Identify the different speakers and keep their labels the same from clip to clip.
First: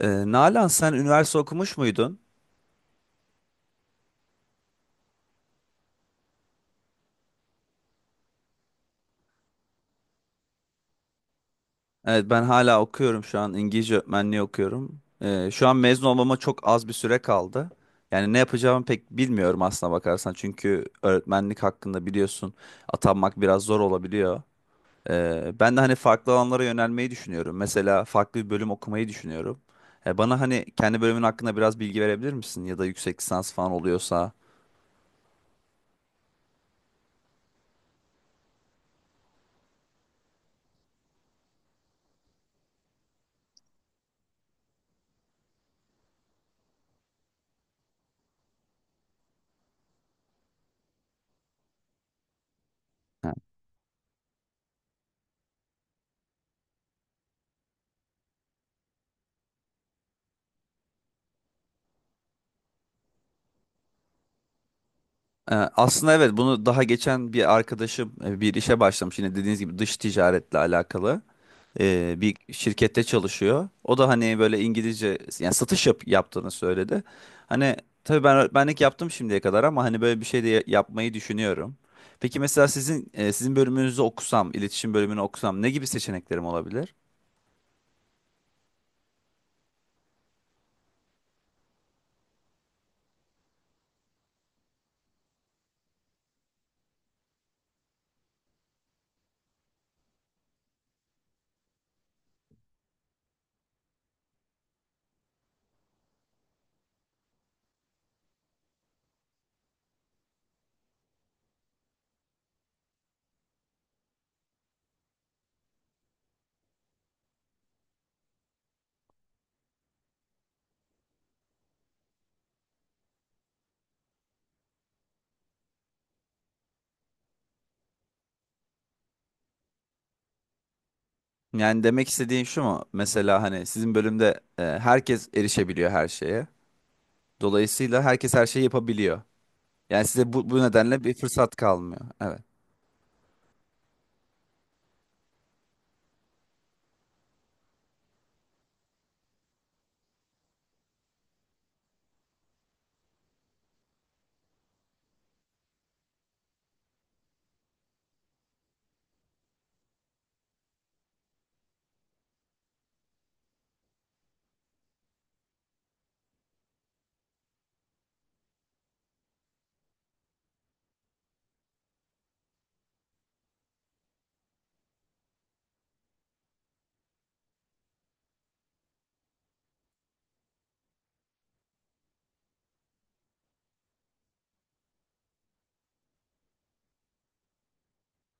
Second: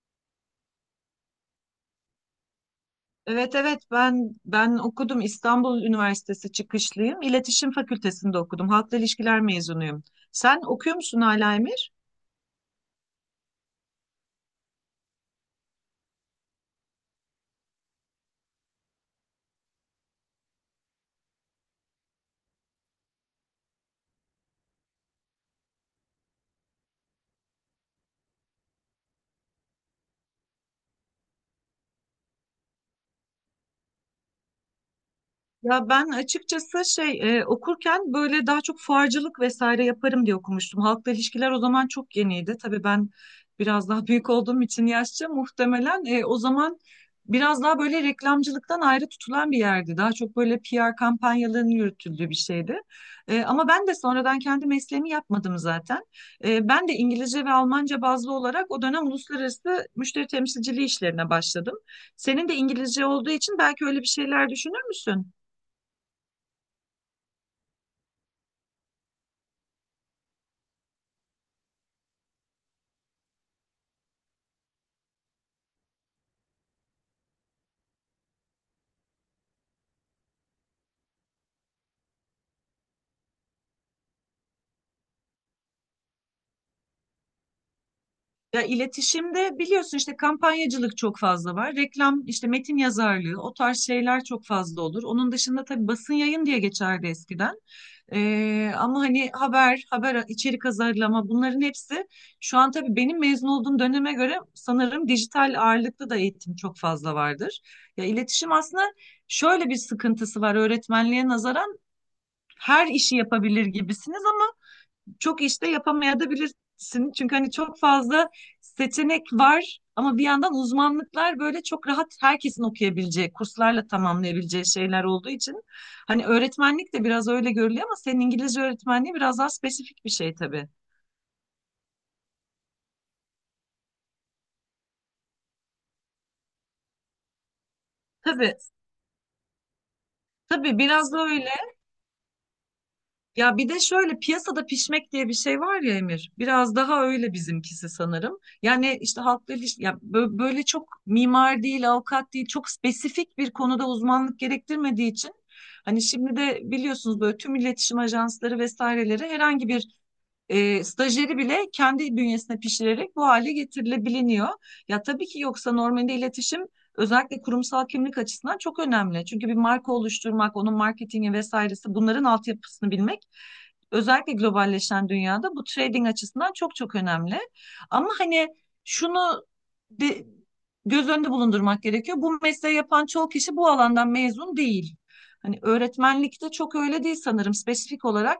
Speaker 1: Nalan, sen üniversite okumuş muydun?
Speaker 2: Evet evet ben okudum. İstanbul Üniversitesi çıkışlıyım. İletişim Fakültesinde okudum. Halkla ilişkiler mezunuyum. Sen okuyor musun hala Emir?
Speaker 1: Evet, ben hala okuyorum, şu an İngilizce öğretmenliği okuyorum. Şu an mezun olmama çok az bir süre kaldı. Yani ne yapacağımı pek bilmiyorum, aslına bakarsan. Çünkü öğretmenlik hakkında biliyorsun, atanmak biraz zor olabiliyor. Ben de hani farklı alanlara yönelmeyi düşünüyorum. Mesela farklı bir bölüm okumayı düşünüyorum. Bana hani kendi bölümün hakkında biraz bilgi verebilir misin? Ya da yüksek lisans falan oluyorsa.
Speaker 2: Ya ben açıkçası okurken böyle daha çok fuarcılık vesaire yaparım diye okumuştum. Halkla ilişkiler o zaman çok yeniydi. Tabii ben biraz daha büyük olduğum için yaşça muhtemelen o zaman biraz daha böyle reklamcılıktan ayrı tutulan bir yerdi. Daha çok böyle PR kampanyalarının yürütüldüğü bir şeydi. Ama ben de sonradan kendi mesleğimi yapmadım zaten. Ben de İngilizce ve Almanca bazlı olarak o dönem uluslararası müşteri temsilciliği işlerine başladım. Senin de İngilizce olduğu için belki öyle bir şeyler düşünür müsün?
Speaker 1: Aslında evet, bunu daha geçen bir arkadaşım bir işe başlamış, yine dediğiniz gibi dış ticaretle alakalı bir şirkette çalışıyor. O da hani böyle İngilizce, yani satış yaptığını söyledi. Hani tabii ben öğretmenlik yaptım şimdiye kadar, ama hani böyle bir şey de yapmayı düşünüyorum. Peki mesela sizin bölümünüzü okusam, iletişim bölümünü okusam ne gibi seçeneklerim olabilir?
Speaker 2: Ya iletişimde biliyorsun işte kampanyacılık çok fazla var. Reklam, işte metin yazarlığı, o tarz şeyler çok fazla olur. Onun dışında tabii basın yayın diye geçerdi eskiden. Ama hani haber içerik hazırlama, bunların hepsi şu an tabii benim mezun olduğum döneme göre sanırım dijital ağırlıklı da eğitim çok fazla vardır. Ya iletişim aslında şöyle bir sıkıntısı var: öğretmenliğe nazaran her işi yapabilir gibisiniz, çok işte yapamayabilirsin. Çünkü hani çok fazla seçenek var ama bir yandan uzmanlıklar böyle çok rahat herkesin okuyabileceği, kurslarla tamamlayabileceği şeyler olduğu için hani öğretmenlik de biraz öyle görülüyor, ama senin İngilizce öğretmenliği biraz daha spesifik bir şey tabii.
Speaker 1: Yani demek istediğim şu mu? Mesela hani sizin bölümde herkes erişebiliyor her şeye. Dolayısıyla herkes her
Speaker 2: Tabii,
Speaker 1: şeyi yapabiliyor. Yani size bu
Speaker 2: tabii
Speaker 1: nedenle
Speaker 2: biraz
Speaker 1: bir
Speaker 2: da öyle.
Speaker 1: fırsat kalmıyor. Evet.
Speaker 2: Ya bir de şöyle piyasada pişmek diye bir şey var ya Emir. Biraz daha öyle bizimkisi sanırım. Yani işte halkla iliş- ya bö- böyle çok mimar değil, avukat değil, çok spesifik bir konuda uzmanlık gerektirmediği için hani şimdi de biliyorsunuz böyle tüm iletişim ajansları vesaireleri herhangi bir stajyeri bile kendi bünyesine pişirerek bu hale getirilebiliniyor. Ya tabii ki, yoksa normalde iletişim özellikle kurumsal kimlik açısından çok önemli. Çünkü bir marka oluşturmak, onun marketingi vesairesi, bunların altyapısını bilmek özellikle globalleşen dünyada bu trading açısından çok çok önemli. Ama hani şunu de- göz önünde bulundurmak gerekiyor: bu mesleği yapan çoğu kişi bu alandan mezun değil. Hani öğretmenlikte çok öyle değil sanırım; spesifik olarak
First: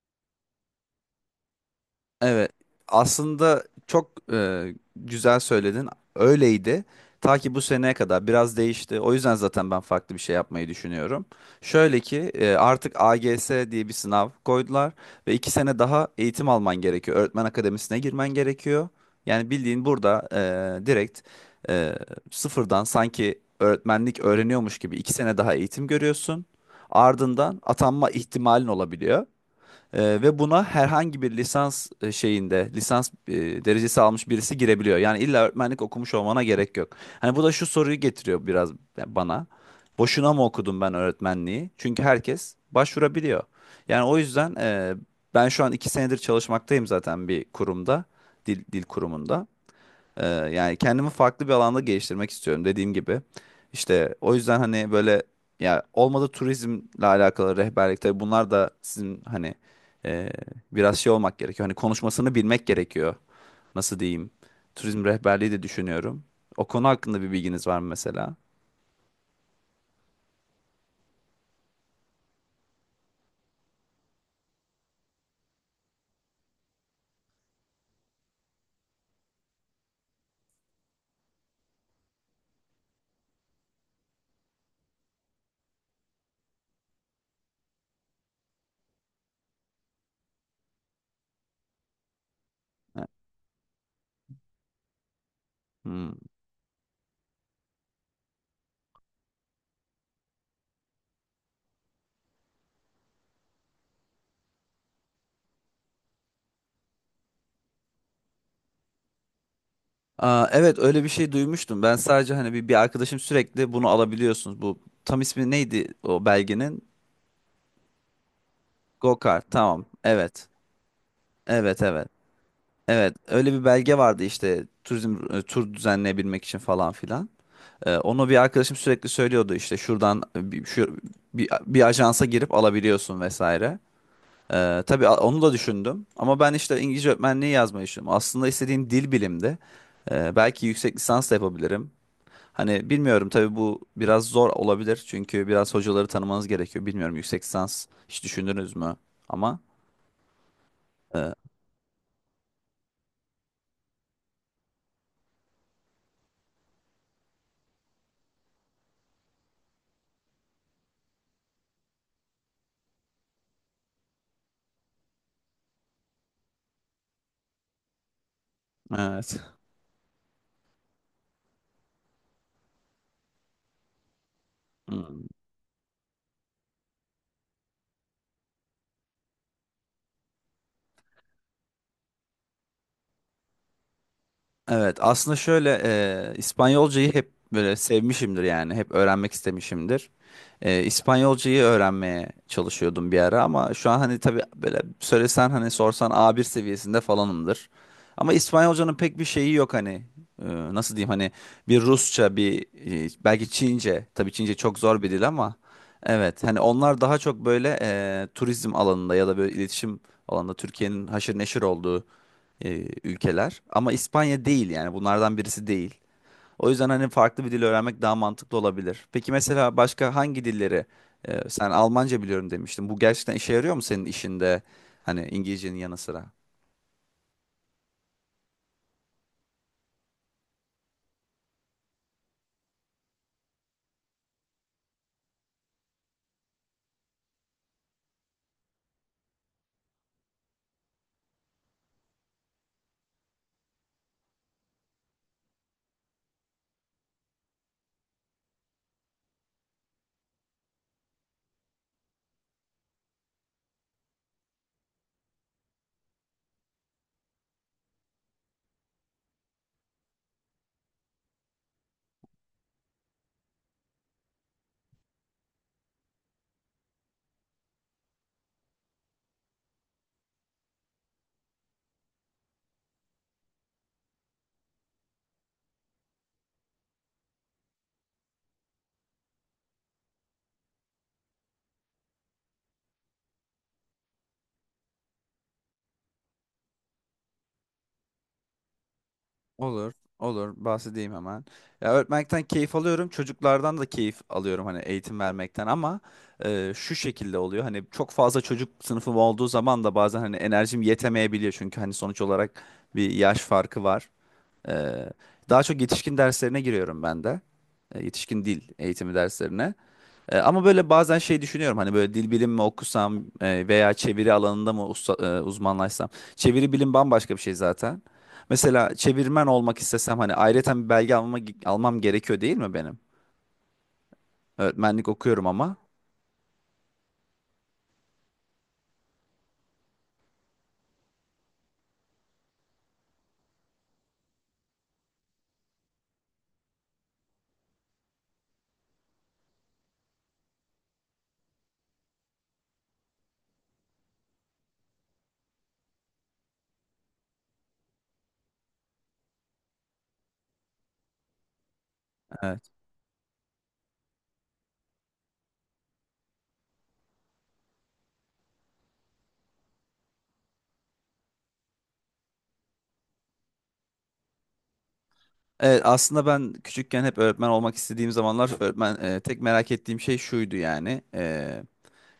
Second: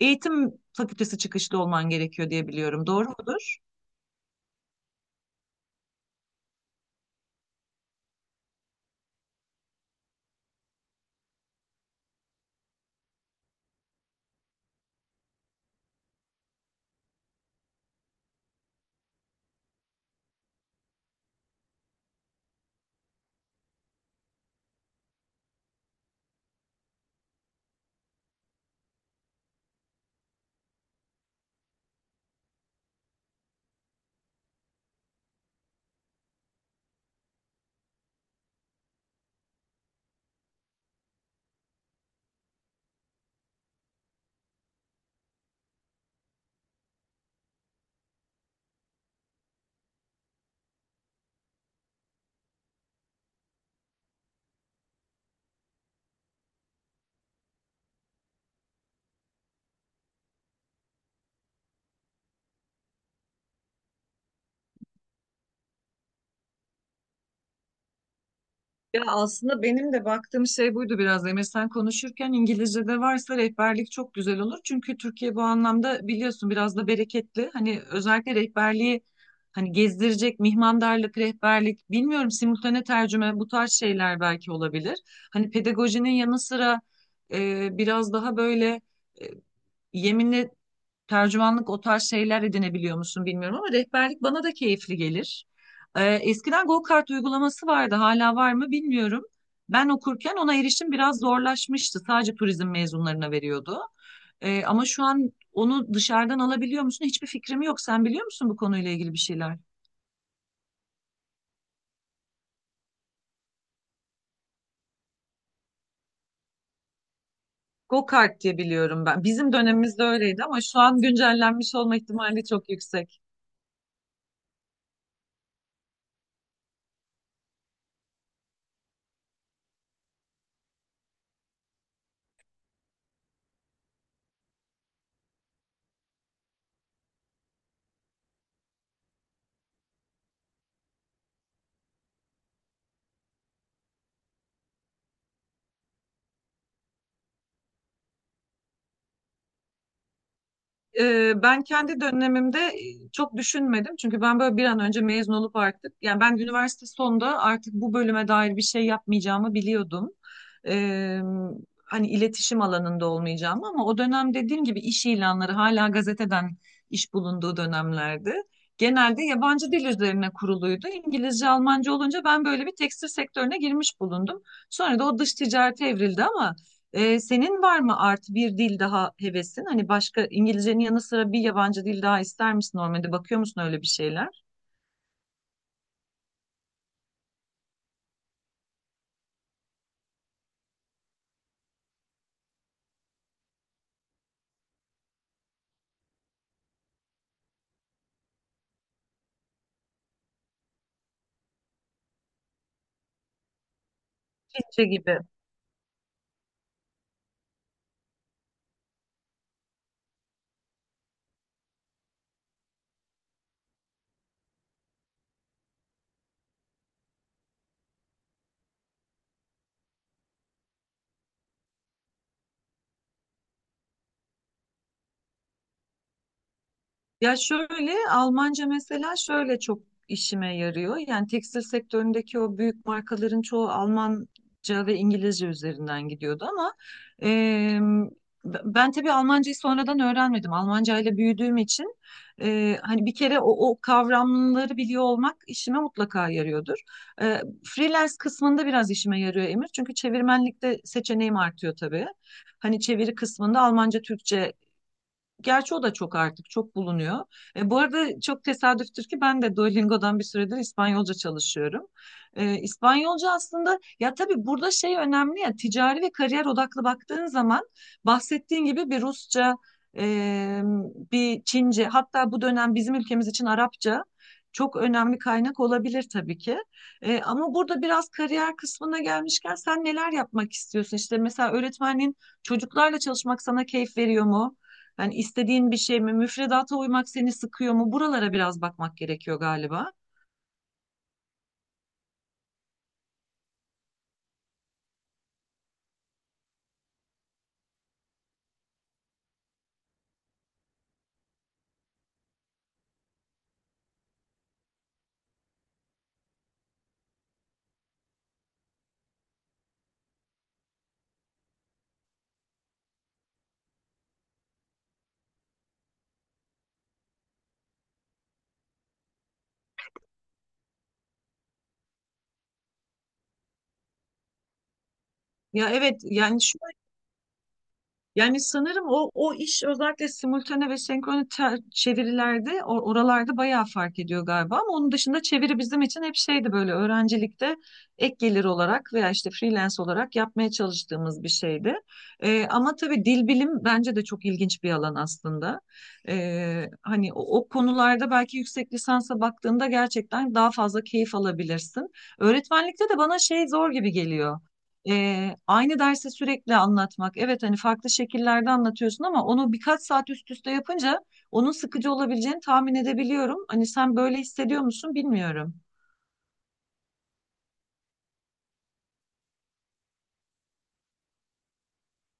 Speaker 2: eğitim fakültesi çıkışlı olman gerekiyor diye
Speaker 1: Evet.
Speaker 2: biliyorum. Doğru mudur?
Speaker 1: Aslında çok güzel söyledin. Öyleydi. Ta ki bu seneye kadar biraz değişti. O yüzden zaten ben farklı bir şey yapmayı düşünüyorum. Şöyle ki artık AGS diye bir sınav koydular ve 2 sene daha eğitim alman gerekiyor. Öğretmen akademisine girmen gerekiyor. Yani bildiğin burada direkt e, sıfırdan, sanki öğretmenlik öğreniyormuş gibi 2 sene daha eğitim görüyorsun. Ardından atanma ihtimalin olabiliyor. Ve buna herhangi bir lisans şeyinde, lisans derecesi almış birisi girebiliyor. Yani illa öğretmenlik okumuş olmana gerek yok. Hani bu da şu soruyu getiriyor biraz bana. Boşuna mı okudum ben öğretmenliği? Çünkü herkes başvurabiliyor. Yani o yüzden ben şu an 2 senedir çalışmaktayım zaten bir kurumda, dil kurumunda. Yani kendimi farklı bir alanda geliştirmek istiyorum, dediğim gibi. İşte o yüzden hani böyle, ya olmadı turizmle alakalı rehberlik, tabii bunlar da sizin hani e, biraz şey olmak gerekiyor. Hani konuşmasını bilmek gerekiyor. Nasıl diyeyim? Turizm rehberliği de düşünüyorum. O konu hakkında bir bilginiz var mı mesela?
Speaker 2: Ya aslında benim de baktığım şey buydu biraz. Emre, sen konuşurken İngilizce'de varsa rehberlik çok güzel olur. Çünkü Türkiye bu anlamda biliyorsun biraz da bereketli. Hani özellikle rehberliği, hani gezdirecek mihmandarlık, rehberlik, bilmiyorum simultane tercüme, bu tarz şeyler belki olabilir. Hani pedagojinin yanı sıra biraz daha böyle e, yeminli tercümanlık, o tarz şeyler edinebiliyor musun bilmiyorum ama rehberlik bana da keyifli gelir.
Speaker 1: Hmm.
Speaker 2: Eskiden go-kart uygulaması vardı, hala var mı bilmiyorum. Ben okurken ona erişim biraz zorlaşmıştı. Sadece turizm mezunlarına veriyordu. Ama şu an onu dışarıdan alabiliyor musun? Hiçbir fikrim yok. Sen biliyor musun bu konuyla ilgili bir şeyler?
Speaker 1: Aa, evet, öyle bir şey duymuştum. Ben sadece hani bir arkadaşım sürekli bunu alabiliyorsunuz. Bu tam ismi neydi o belgenin?
Speaker 2: Go-kart diye biliyorum ben.
Speaker 1: Gokart.
Speaker 2: Bizim
Speaker 1: Tamam.
Speaker 2: dönemimizde öyleydi
Speaker 1: Evet.
Speaker 2: ama şu an güncellenmiş
Speaker 1: Evet,
Speaker 2: olma
Speaker 1: evet.
Speaker 2: ihtimali çok
Speaker 1: Evet,
Speaker 2: yüksek.
Speaker 1: öyle bir belge vardı işte turizm tur düzenleyebilmek için falan filan. Onu bir arkadaşım sürekli söylüyordu, işte şuradan bir ajansa girip alabiliyorsun vesaire. Tabii onu da düşündüm, ama ben işte İngilizce öğretmenliği yazmayı düşündüm. Aslında istediğim dil bilimdi. Belki yüksek lisans da yapabilirim. Hani bilmiyorum, tabii bu biraz zor olabilir çünkü biraz hocaları tanımanız gerekiyor. Bilmiyorum, yüksek lisans hiç düşündünüz mü? Ama e,
Speaker 2: Ben kendi dönemimde çok düşünmedim. Çünkü ben böyle bir an önce mezun olup artık, yani ben üniversite sonunda artık bu bölüme dair bir şey yapmayacağımı biliyordum. Ee, Hani iletişim alanında olmayacağımı, ama o dönem dediğim gibi iş ilanları hala gazeteden iş bulunduğu dönemlerdi. Genelde
Speaker 1: evet.
Speaker 2: yabancı dil üzerine kuruluydu. İngilizce, Almanca olunca ben böyle bir tekstil sektörüne girmiş bulundum. Sonra da o
Speaker 1: Hmm.
Speaker 2: dış ticarete evrildi ama senin var mı artı bir dil daha hevesin? Hani başka, İngilizcenin yanı sıra bir yabancı dil daha ister misin normalde? Bakıyor musun öyle bir şeyler?
Speaker 1: Evet, aslında şöyle İspanyolcayı hep böyle sevmişimdir, yani hep öğrenmek istemişimdir. İspanyolcayı öğrenmeye çalışıyordum bir ara, ama şu an hani tabii böyle söylesen, hani sorsan A1 seviyesinde falanımdır. Ama İspanyolcanın pek bir şeyi yok hani. E, Nasıl diyeyim, hani bir Rusça, bir belki Çince, tabii Çince çok
Speaker 2: Çince
Speaker 1: zor bir
Speaker 2: gibi.
Speaker 1: dil ama evet, hani onlar daha çok böyle turizm alanında ya da böyle iletişim alanında Türkiye'nin haşır neşir olduğu ülkeler. Ama İspanya değil, yani bunlardan birisi değil. O yüzden hani farklı bir dil öğrenmek daha mantıklı olabilir. Peki mesela başka hangi dilleri sen Almanca biliyorum demiştin. Bu gerçekten işe yarıyor mu senin işinde? Hani İngilizcenin yanı sıra.
Speaker 2: Ya şöyle Almanca mesela şöyle çok işime yarıyor. Yani tekstil sektöründeki o büyük markaların çoğu Almanca ve İngilizce üzerinden gidiyordu ama e, ben tabii Almancayı sonradan öğrenmedim. Almanca ile büyüdüğüm için hani bir kere o kavramları biliyor olmak işime mutlaka yarıyordur. Freelance kısmında biraz işime yarıyor Emir. Çünkü çevirmenlikte seçeneğim artıyor tabii. Hani çeviri kısmında Almanca, Türkçe. Gerçi o da çok, artık çok bulunuyor. Bu arada çok tesadüftür ki ben de Duolingo'dan bir süredir İspanyolca çalışıyorum. İspanyolca aslında, ya tabii burada şey önemli, ya ticari ve kariyer odaklı baktığın zaman bahsettiğin gibi bir Rusça, e, bir Çince, hatta bu dönem bizim ülkemiz için Arapça çok önemli kaynak olabilir tabii ki. Ama burada biraz kariyer kısmına gelmişken sen neler yapmak istiyorsun? İşte mesela öğretmenliğin, çocuklarla çalışmak sana keyif veriyor mu? Yani istediğin bir şey mi? Müfredata uymak seni sıkıyor mu? Buralara biraz bakmak gerekiyor
Speaker 1: Olur,
Speaker 2: galiba.
Speaker 1: olur. Bahsedeyim hemen. Ya, öğretmekten keyif alıyorum. Çocuklardan da keyif alıyorum, hani eğitim vermekten ama şu şekilde oluyor. Hani çok fazla çocuk sınıfım olduğu zaman da bazen hani enerjim yetemeyebiliyor. Çünkü hani sonuç olarak bir yaş farkı var. Ee, Daha çok yetişkin derslerine giriyorum ben de. Yetişkin dil eğitimi derslerine. Ama böyle bazen şey düşünüyorum, hani böyle dil bilimi mi okusam veya çeviri alanında mı uzmanlaşsam. Çeviri bilim bambaşka bir şey zaten. Mesela çevirmen olmak istesem hani ayrıyeten bir belge almam gerekiyor değil mi benim? Öğretmenlik okuyorum
Speaker 2: Ya
Speaker 1: ama.
Speaker 2: evet yani, yani sanırım o iş özellikle simultane ve senkrone çevirilerde, oralarda bayağı fark ediyor galiba ama onun dışında çeviri bizim için hep şeydi, böyle öğrencilikte ek gelir olarak veya işte freelance olarak yapmaya çalıştığımız bir şeydi. Ama tabii dil bilim bence de çok ilginç bir alan aslında. Hani o konularda belki yüksek lisansa baktığında gerçekten daha fazla keyif alabilirsin.
Speaker 1: Evet.
Speaker 2: Öğretmenlikte de bana şey zor gibi geliyor. Aynı dersi sürekli anlatmak. Evet hani farklı şekillerde anlatıyorsun ama onu birkaç saat üst üste yapınca onun sıkıcı olabileceğini tahmin edebiliyorum. Hani sen böyle hissediyor musun bilmiyorum.
Speaker 1: Evet, aslında ben küçükken hep öğretmen olmak istediğim zamanlar öğretmen tek merak ettiğim şey şuydu, yani.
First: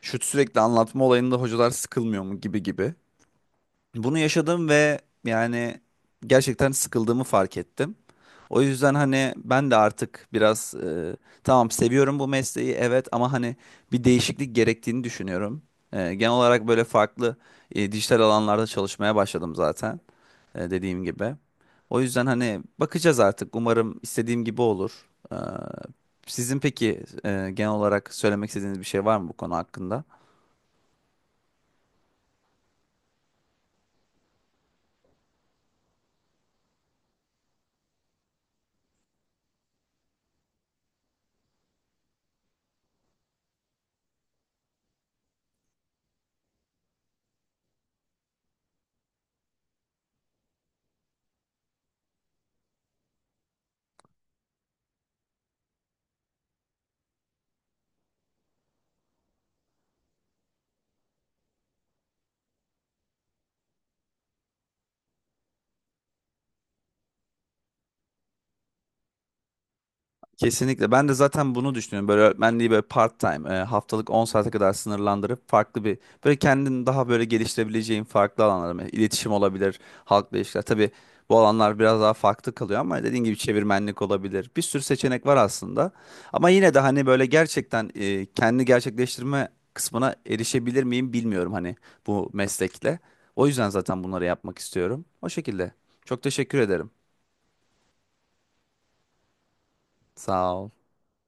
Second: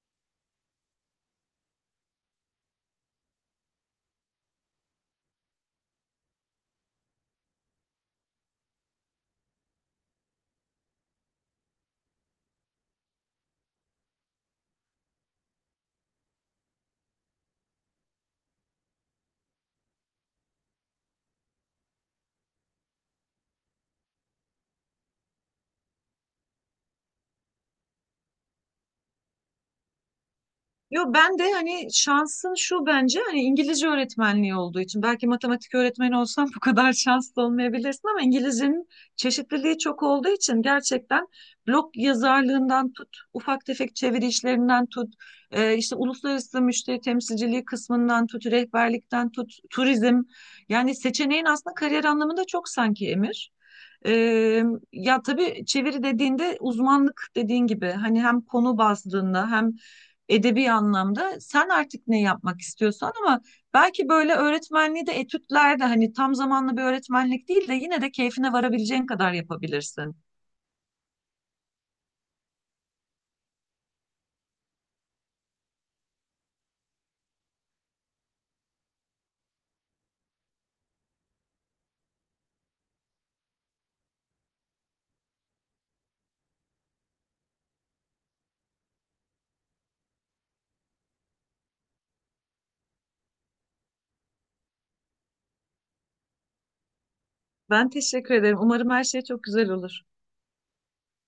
Speaker 1: Şu sürekli anlatma olayında hocalar sıkılmıyor mu gibi gibi. Bunu yaşadım ve, yani, gerçekten sıkıldığımı fark ettim. O yüzden hani ben de artık biraz tamam, seviyorum bu mesleği evet, ama hani bir değişiklik gerektiğini düşünüyorum. Genel olarak böyle farklı dijital alanlarda çalışmaya başladım zaten dediğim gibi. O yüzden hani bakacağız artık, umarım istediğim gibi olur. Sizin peki genel olarak söylemek istediğiniz bir şey var mı bu konu hakkında?
Speaker 2: Yo, ben de hani şansın şu bence, hani İngilizce öğretmenliği olduğu için, belki matematik öğretmeni olsam bu kadar şanslı olmayabilirsin ama İngilizcenin çeşitliliği çok olduğu için gerçekten blog yazarlığından tut, ufak tefek çeviri işlerinden tut, işte uluslararası müşteri temsilciliği kısmından tut, rehberlikten tut, turizm, yani seçeneğin aslında kariyer anlamında çok sanki Emir. Ee, Ya tabii çeviri dediğinde uzmanlık, dediğin gibi hani hem konu bazlığında hem edebi anlamda sen artık ne yapmak istiyorsan, ama belki böyle öğretmenliği de etütlerde, hani tam zamanlı bir öğretmenlik değil de yine de keyfine varabileceğin kadar yapabilirsin.
Speaker 1: Kesinlikle. Ben de zaten bunu düşünüyorum. Böyle öğretmenliği böyle part time, haftalık 10 saate kadar sınırlandırıp farklı bir, böyle kendini daha böyle geliştirebileceğin farklı alanlar, mesela iletişim olabilir, halkla ilişkiler. Tabii bu alanlar biraz daha farklı kalıyor ama dediğin gibi çevirmenlik olabilir. Bir sürü seçenek var aslında. Ama yine de hani böyle gerçekten kendini gerçekleştirme kısmına erişebilir miyim bilmiyorum, hani bu meslekle. O yüzden zaten bunları yapmak istiyorum. O şekilde. Çok teşekkür ederim.
Speaker 2: Ben teşekkür ederim. Umarım her şey çok güzel olur.
Speaker 1: Sağ ol.